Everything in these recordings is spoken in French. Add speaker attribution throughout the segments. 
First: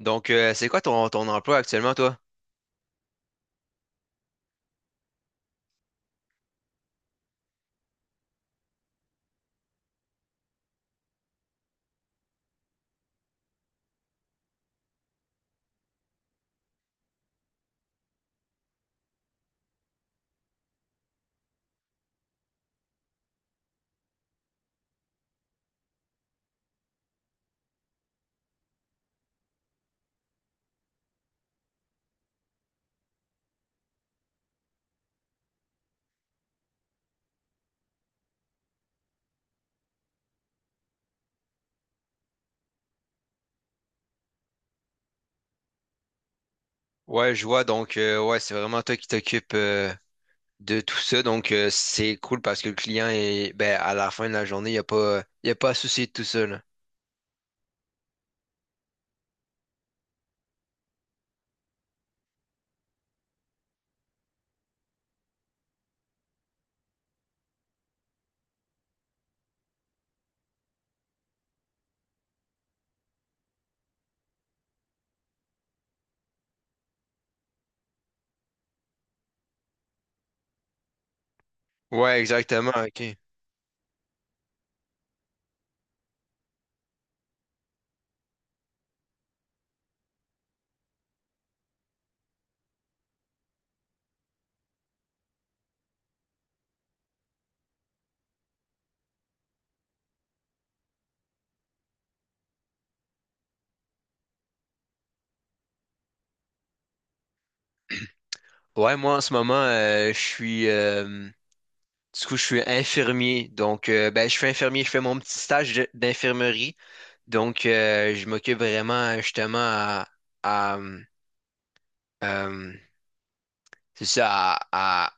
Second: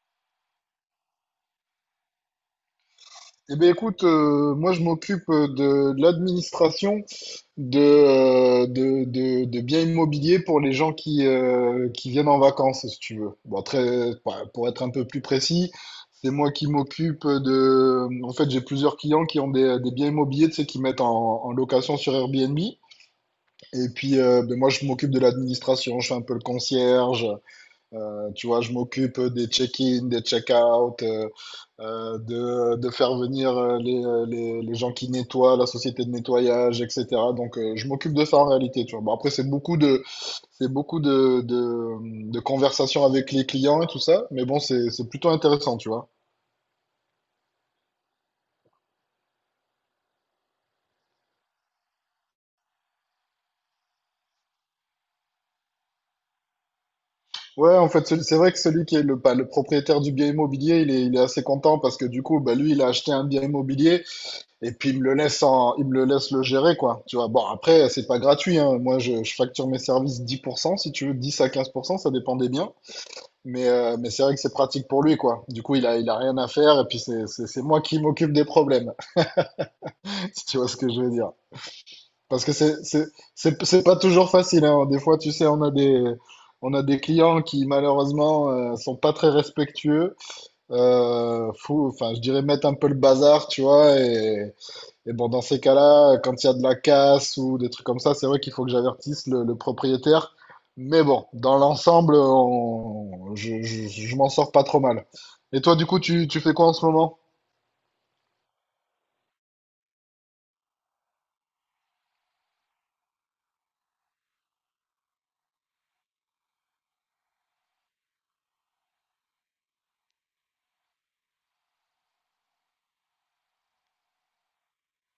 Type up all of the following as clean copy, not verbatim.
Speaker 1: C'est quoi ton emploi actuellement, toi?
Speaker 2: Eh bien, écoute, moi je m'occupe de l'administration de biens immobiliers pour les gens qui viennent en vacances, si tu veux. Bon, bah, pour être un peu plus précis, c'est moi qui m'occupe. En fait, j'ai plusieurs clients qui ont des biens immobiliers, tu sais, qui mettent en location sur Airbnb. Et puis, ben, moi je m'occupe de l'administration, je fais un peu le concierge, tu vois, je m'occupe des check-in, des check-out, de faire venir les gens qui nettoient, la société de nettoyage, etc. Donc, je m'occupe de ça en réalité, tu vois. Bon, après, c'est beaucoup de conversations avec les clients et tout ça, mais bon, c'est plutôt intéressant, tu vois.
Speaker 1: Ouais, je vois. Donc, ouais, c'est vraiment toi qui t'occupes de tout ça. Donc, c'est cool parce que le client est, ben, à la fin de la journée, il a pas à se soucier de tout ça, là.
Speaker 2: Ouais, en fait, c'est vrai que celui qui est le, pas, le propriétaire du bien immobilier, il est assez content parce que du coup, bah, lui, il a acheté un bien immobilier. Et puis il me le laisse en, il me le laisse le gérer quoi. Tu vois. Bon après c'est pas gratuit, hein. Moi je facture mes services 10%, si tu veux, 10 à 15%. Ça dépend des biens. Mais c'est vrai que c'est pratique pour lui quoi. Du coup il a rien à faire et puis c'est moi qui m'occupe des problèmes si tu vois ce que je veux dire.
Speaker 1: Ouais,
Speaker 2: Parce que
Speaker 1: exactement.
Speaker 2: c'est c'est
Speaker 1: OK.
Speaker 2: c'est c'est pas toujours facile, hein. Des fois tu sais on a des clients qui malheureusement sont pas très respectueux. Enfin je dirais mettre un peu le bazar tu vois. Et bon, dans ces cas-là, quand il y a de la casse ou des trucs comme ça, c'est vrai qu'il faut que j'avertisse le propriétaire. Mais bon, dans l'ensemble, je m'en sors pas trop mal. Et toi, du coup, tu fais quoi en ce moment?
Speaker 1: Ouais, moi, en ce moment, du coup, je suis infirmier. Donc, ben, je suis infirmier. Je fais mon petit stage d'infirmerie. Donc, je m'occupe vraiment, justement, à, euh, c'est ça, à, à,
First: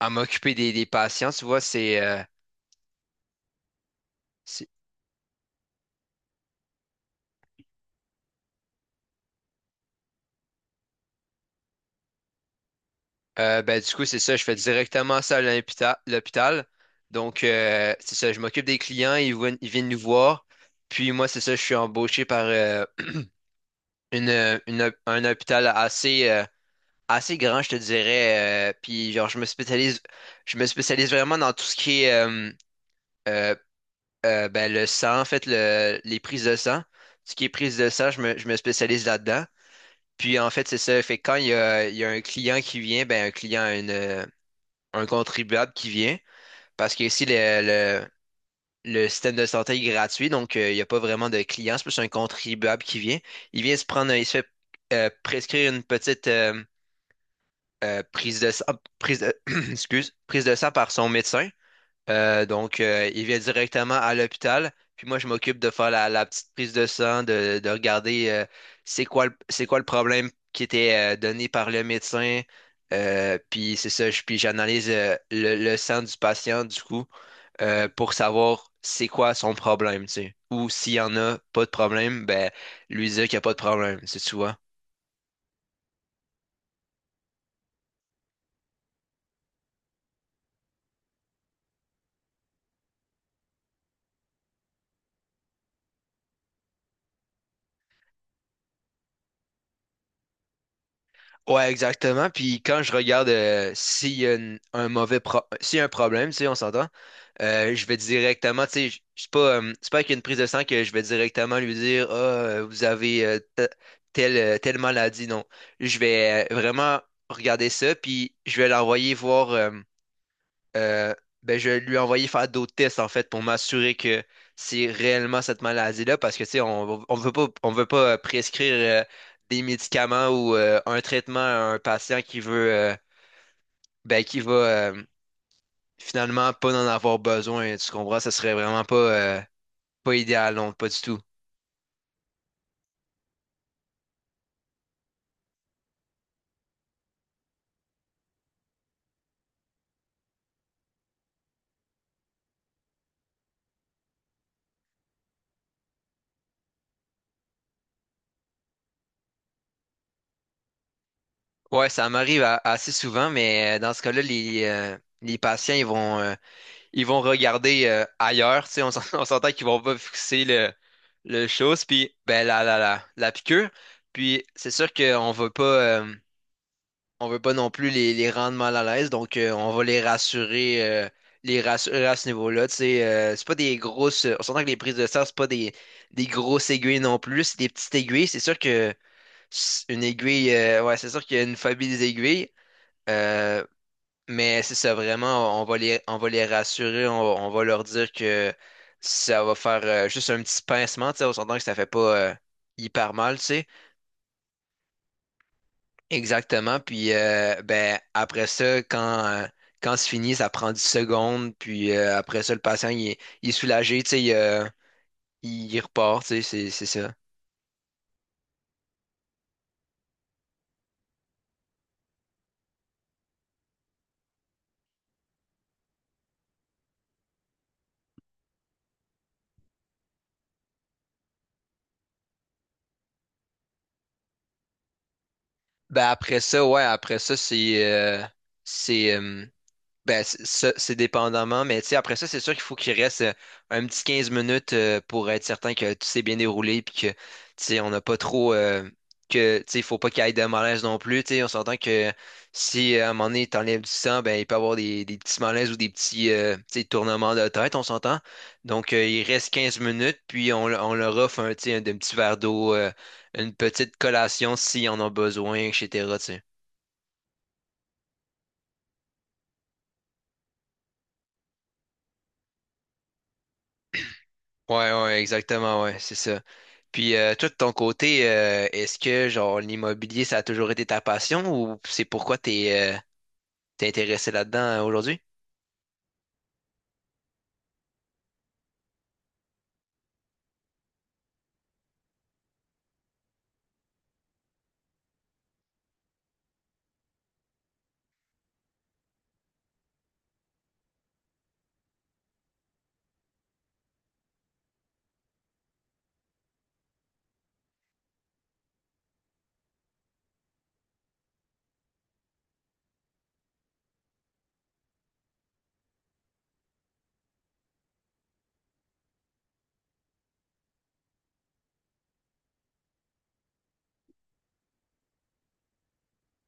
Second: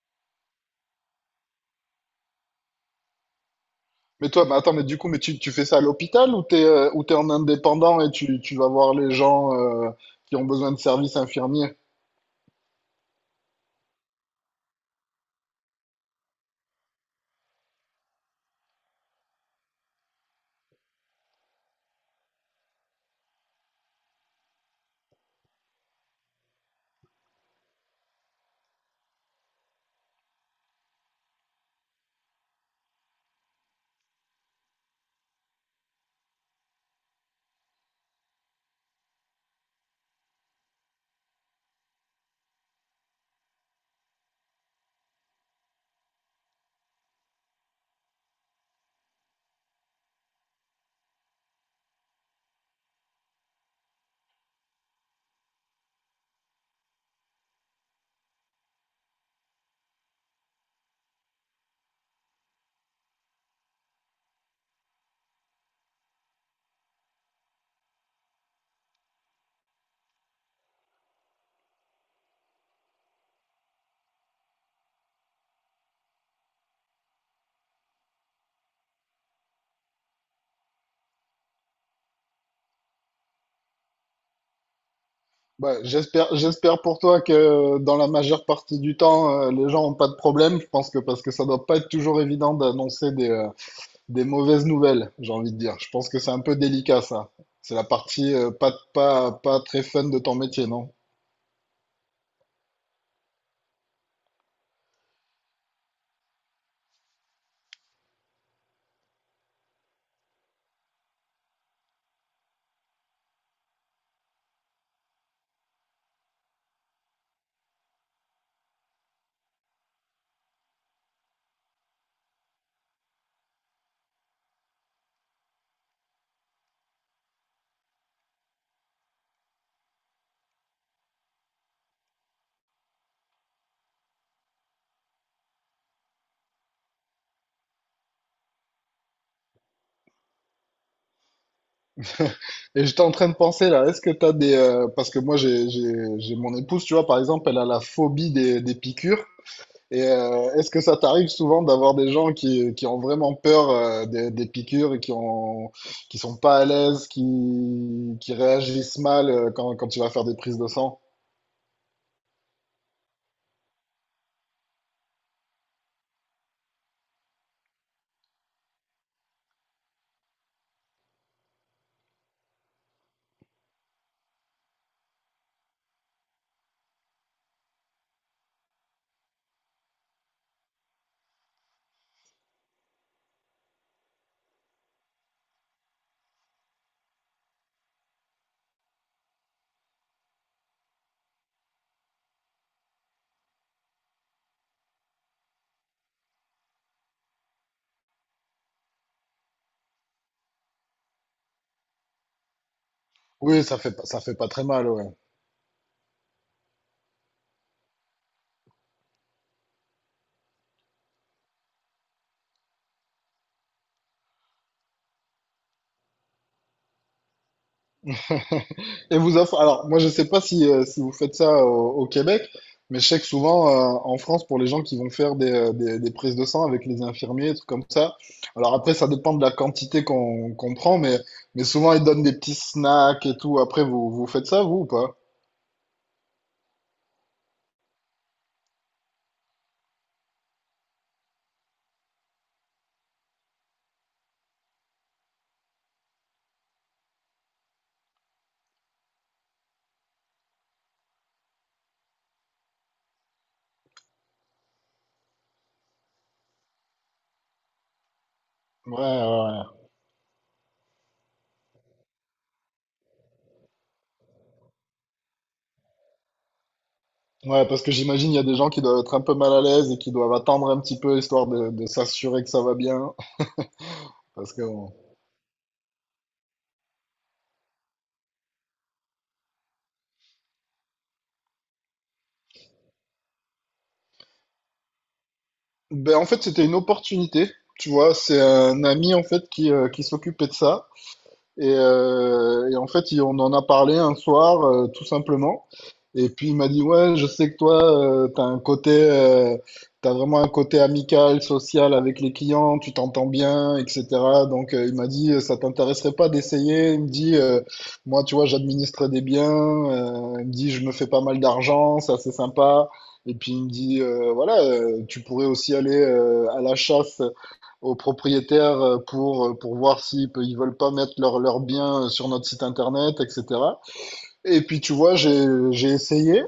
Speaker 1: à m'occuper des patients. Tu vois,
Speaker 2: Mais toi, bah
Speaker 1: si.
Speaker 2: attends, mais du coup, mais tu fais ça à l'hôpital ou t'es en indépendant et tu vas voir les gens qui ont besoin de services infirmiers?
Speaker 1: Ben, du coup, c'est ça, je fais directement ça à l'hôpital. Donc, c'est ça, je m'occupe des clients, ils viennent nous voir. Puis moi, c'est ça, je suis embauché par un hôpital assez grand, je te dirais. Puis genre, je me spécialise vraiment dans tout ce qui est euh, ben, le sang, en fait, les prises de sang. Tout ce qui est prise de sang, je me spécialise là-dedans. Puis en fait, c'est ça, fait que quand il y a un client qui vient, un contribuable qui vient, parce que ici, le système de santé est gratuit, donc il n'y a pas vraiment de clients, c'est plus un contribuable qui vient. Il vient se prendre, un- Il se fait prescrire une petite euh, prise de sang, prise de- excuse, prise de sang par son médecin. Donc, il vient directement à l'hôpital. Puis moi, je m'occupe de faire la petite prise de sang, de regarder c'est quoi le problème qui était donné par le médecin. Puis c'est ça, puis j'analyse le sang du patient, du coup, pour savoir c'est quoi son problème, tu sais. Ou s'il y en a pas de problème, ben lui dire qu'il n'y a pas de problème, tu sais, tu vois.
Speaker 2: Bah, j'espère pour toi que dans la majeure partie du temps, les gens ont pas de problème. Je pense que parce que ça doit pas être toujours évident d'annoncer des mauvaises nouvelles, j'ai envie de dire. Je pense que c'est un peu délicat, ça. C'est la partie pas très fun de ton métier, non?
Speaker 1: Ouais, exactement. Puis quand je regarde s'il y a un problème, tu sais, on s'entend, je vais directement, tu sais, c'est pas avec une prise de sang que je vais directement lui dire, ah, vous avez telle, telle maladie. Non, je vais vraiment regarder ça, puis je vais l'envoyer voir. Euh, ben, je lui ai envoyé faire d'autres tests, en fait, pour m'assurer que c'est réellement cette maladie-là, parce que, tu sais, on veut pas prescrire euh, des médicaments ou un traitement à un patient qui va finalement pas en avoir besoin, tu comprends? Ce serait vraiment pas idéal, non, pas du tout.
Speaker 2: Et j'étais en train de penser, là, est-ce que t'as des... parce que moi, j'ai mon épouse, tu vois, par exemple, elle a la phobie des piqûres. Et est-ce que ça t'arrive souvent d'avoir des gens qui ont vraiment peur des piqûres et qui sont pas à l'aise, qui réagissent mal quand tu vas faire des prises de sang?
Speaker 1: Ouais, ça m'arrive assez souvent, mais dans ce cas-là, les patients, ils vont regarder ailleurs, tu sais, on s'entend qu'ils vont pas fixer le chose, puis ben la piqûre, puis c'est sûr qu'on veut pas, non plus les rendre mal à l'aise, donc on va les rassurer à ce niveau-là, tu sais, c'est pas des grosses, on s'entend que les prises de sang, c'est pas des grosses aiguilles non plus, c'est des petites aiguilles, c'est sûr que une aiguille, ouais, c'est sûr qu'il y a une famille des aiguilles, euh, mais c'est ça, vraiment, on va les rassurer, on va leur dire que ça va faire juste un petit pincement, tu sais, on s'entend que ça fait pas hyper mal, tu
Speaker 2: Oui,
Speaker 1: sais.
Speaker 2: ça fait pas très mal, ouais.
Speaker 1: Exactement. Puis ben après ça, quand c'est fini, ça prend 10 secondes, puis après ça, le patient il est soulagé, tu sais, il repart, tu sais, c'est ça.
Speaker 2: Et vous offre, alors moi je sais pas si vous faites ça au Québec, mais je sais que souvent en France, pour les gens qui vont faire des prises de sang avec les infirmiers, des trucs comme ça, alors après ça dépend de la quantité qu'on prend, mais souvent ils donnent des petits snacks et tout. Après, vous, vous faites ça, vous ou pas?
Speaker 1: Ben après ça, ouais, après ça, c'est ben, c'est ça, c'est dépendamment, mais tu sais, après ça, c'est sûr qu'il faut qu'il reste un petit 15 minutes pour être certain que tout s'est bien déroulé puis que, tu sais, on n'a pas trop, que, tu sais, il faut pas qu'il y ait de malaise non plus, tu sais, on s'entend que si à un moment donné, t'enlèves du sang, ben, il peut y avoir des petits malaises ou des petits, tu sais, tournements de tête, on s'entend. Donc,
Speaker 2: Ouais,
Speaker 1: il reste
Speaker 2: ouais,
Speaker 1: 15 minutes, puis on leur offre un, tu sais, un petit verre d'eau, une petite collation si on en a besoin, etc., tu sais.
Speaker 2: ouais. Ouais, parce que j'imagine il y a des gens qui doivent être un peu mal à l'aise et qui doivent attendre un petit peu histoire de s'assurer que ça va bien. Parce que
Speaker 1: Ouais,
Speaker 2: bon.
Speaker 1: ouais, exactement, ouais, c'est ça. Puis toi, de ton côté, est-ce que genre l'immobilier, ça a toujours été ta passion ou c'est pourquoi t'es intéressé là-dedans aujourd'hui?
Speaker 2: Ben, en fait, c'était une opportunité. Tu vois, c'est un ami en fait qui s'occupait de ça. Et en fait, on en a parlé un soir, tout simplement. Et puis il m'a dit, ouais, je sais que toi, tu t'as un côté, t'as vraiment un côté amical, social avec les clients, tu t'entends bien, etc. Donc il m'a dit, ça t'intéresserait pas d'essayer? Il me dit, moi, tu vois, j'administre des biens. Il me dit, je me fais pas mal d'argent, ça c'est sympa. Et puis il me dit, voilà, tu pourrais aussi aller à la chasse aux propriétaires pour voir s'ils pe- ils veulent pas mettre leurs biens sur notre site internet, etc. Et puis tu vois, j'ai essayé.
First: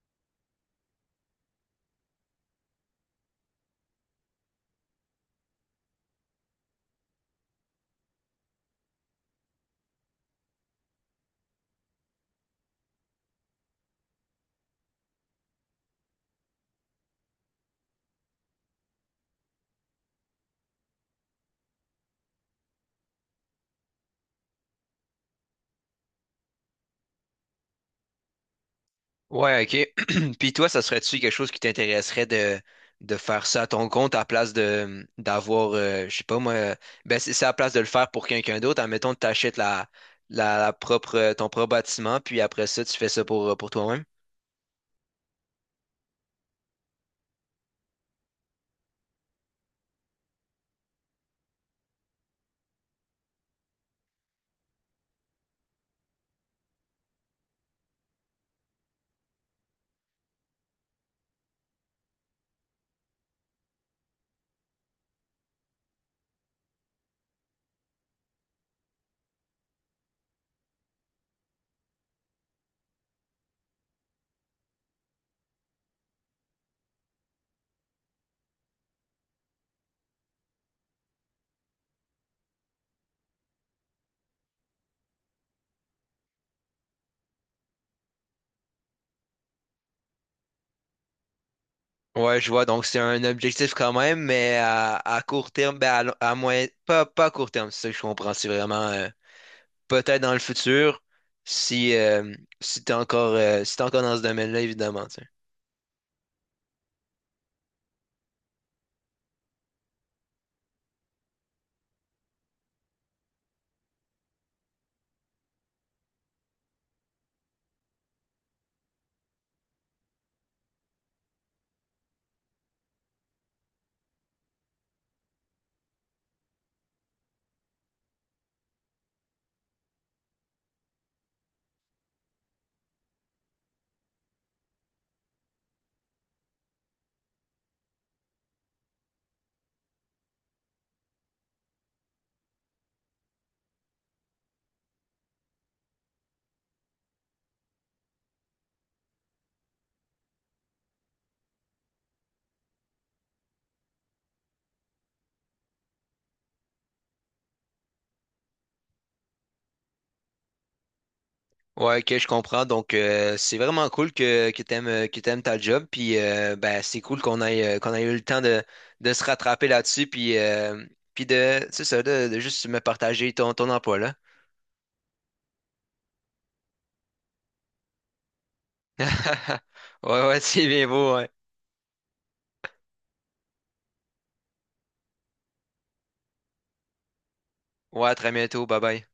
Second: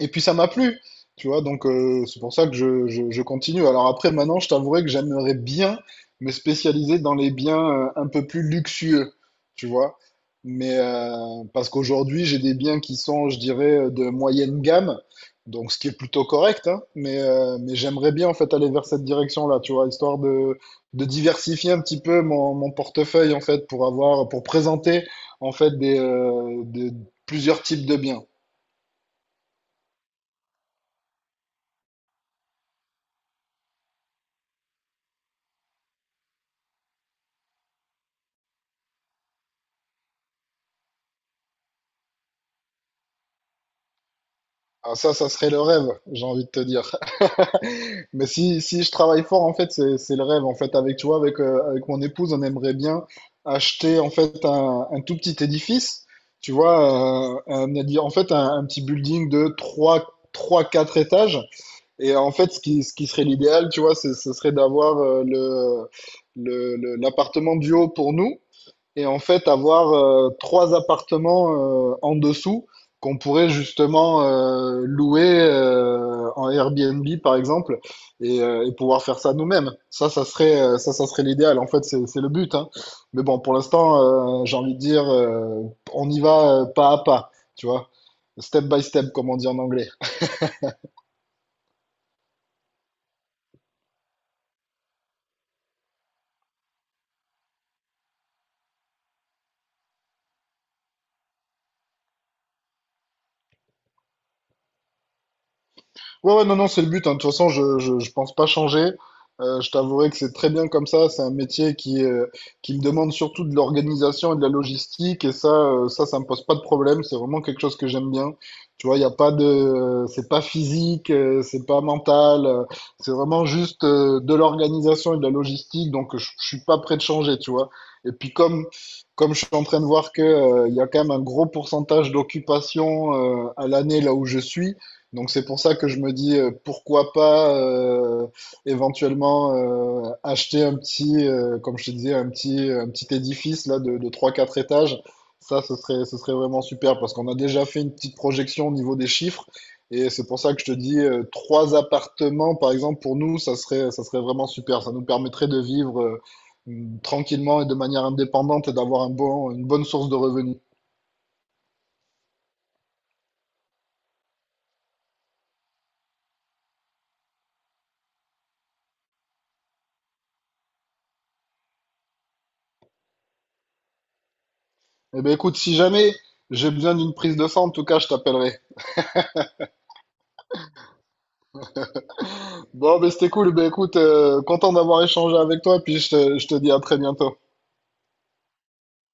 Speaker 2: Et puis ça m'a plu, tu vois, donc c'est pour ça que je continue. Alors après, maintenant, je t'avouerai que j'aimerais bien me spécialiser dans les biens un peu plus luxueux, tu vois. Mais parce qu'aujourd'hui, j'ai des biens qui sont, je dirais, de moyenne gamme, donc ce qui est plutôt correct, hein, mais j'aimerais bien en fait aller vers cette direction-là, tu vois, histoire de, diversifier un petit peu mon portefeuille en fait pour avoir, pour présenter en fait plusieurs types de biens.
Speaker 1: Ouais, ok. Puis toi, ça serait-tu quelque chose qui t'intéresserait de faire ça à ton compte à place de d'avoir, je sais pas moi, ben c'est à place de le faire pour quelqu'un d'autre. Admettons, t'achètes ton propre bâtiment, puis après ça, tu fais ça pour toi-même.
Speaker 2: Ah, ça serait le rêve, j'ai envie de te dire. Mais si, si je travaille fort, en fait, c'est le rêve. En fait, avec, tu vois, avec mon épouse, on aimerait bien acheter, en fait, un tout petit édifice. Tu vois, en fait, un petit building de 4 étages. Et en fait, ce qui serait l'idéal, tu vois, ce serait d'avoir l'appartement du haut pour nous et en fait avoir trois appartements en dessous qu'on pourrait justement louer en Airbnb par exemple et pouvoir faire ça nous-mêmes. Ça, ça serait l'idéal. En fait, c'est le but, hein. Mais bon, pour l'instant, j'ai envie de dire, on y va pas à pas, tu vois, step by step, comme on dit en anglais.
Speaker 1: Ouais, je vois. Donc, c'est un objectif quand même, mais à court terme, ben à moyen, pas à court terme, c'est ça que je comprends. C'est vraiment peut-être dans le futur, si, euh, si t'es encore dans ce domaine-là, évidemment. Tu sais.
Speaker 2: Ouais, ouais, non, non, c'est le but, hein. De toute façon, je pense pas changer. Je t'avouerai que c'est très bien comme ça. C'est un métier qui me demande surtout de l'organisation et de la logistique. Et ça, ça me pose pas de problème. C'est vraiment quelque chose que j'aime bien. Tu vois, il y a pas de, c'est pas physique, c'est pas mental. C'est vraiment juste de l'organisation et de la logistique. Donc, je suis pas prêt de changer, tu vois. Et puis, comme je suis en train de voir que, il y a quand même un gros pourcentage d'occupation, à l'année là où je suis. Donc c'est pour ça que je me dis pourquoi pas éventuellement acheter comme je te disais, un petit édifice là de 3-4 étages. Ça, ce serait vraiment super parce qu'on a déjà fait une petite projection au niveau des chiffres. Et c'est pour ça que je te dis trois appartements, par exemple, pour nous, ça serait vraiment super. Ça nous permettrait de vivre tranquillement et de manière indépendante et d'avoir un bon, une bonne source de revenus.
Speaker 1: Ouais, ok, je comprends. Donc, c'est vraiment cool que t'aimes ta job. Puis, ben, c'est cool qu'on ait eu le temps de se rattraper là-dessus. Puis, puis de, c'est ça, de juste me partager ton emploi là.
Speaker 2: Eh bien écoute, si jamais j'ai besoin d'une prise de sang, en tout cas, je t'appellerai.
Speaker 1: Ouais, ouais, c'est bien beau. Ouais,
Speaker 2: Bon, mais c'était cool. Ben, écoute, content d'avoir échangé avec toi, puis je te dis à très bientôt.
Speaker 1: ouais, à très bientôt. Bye bye.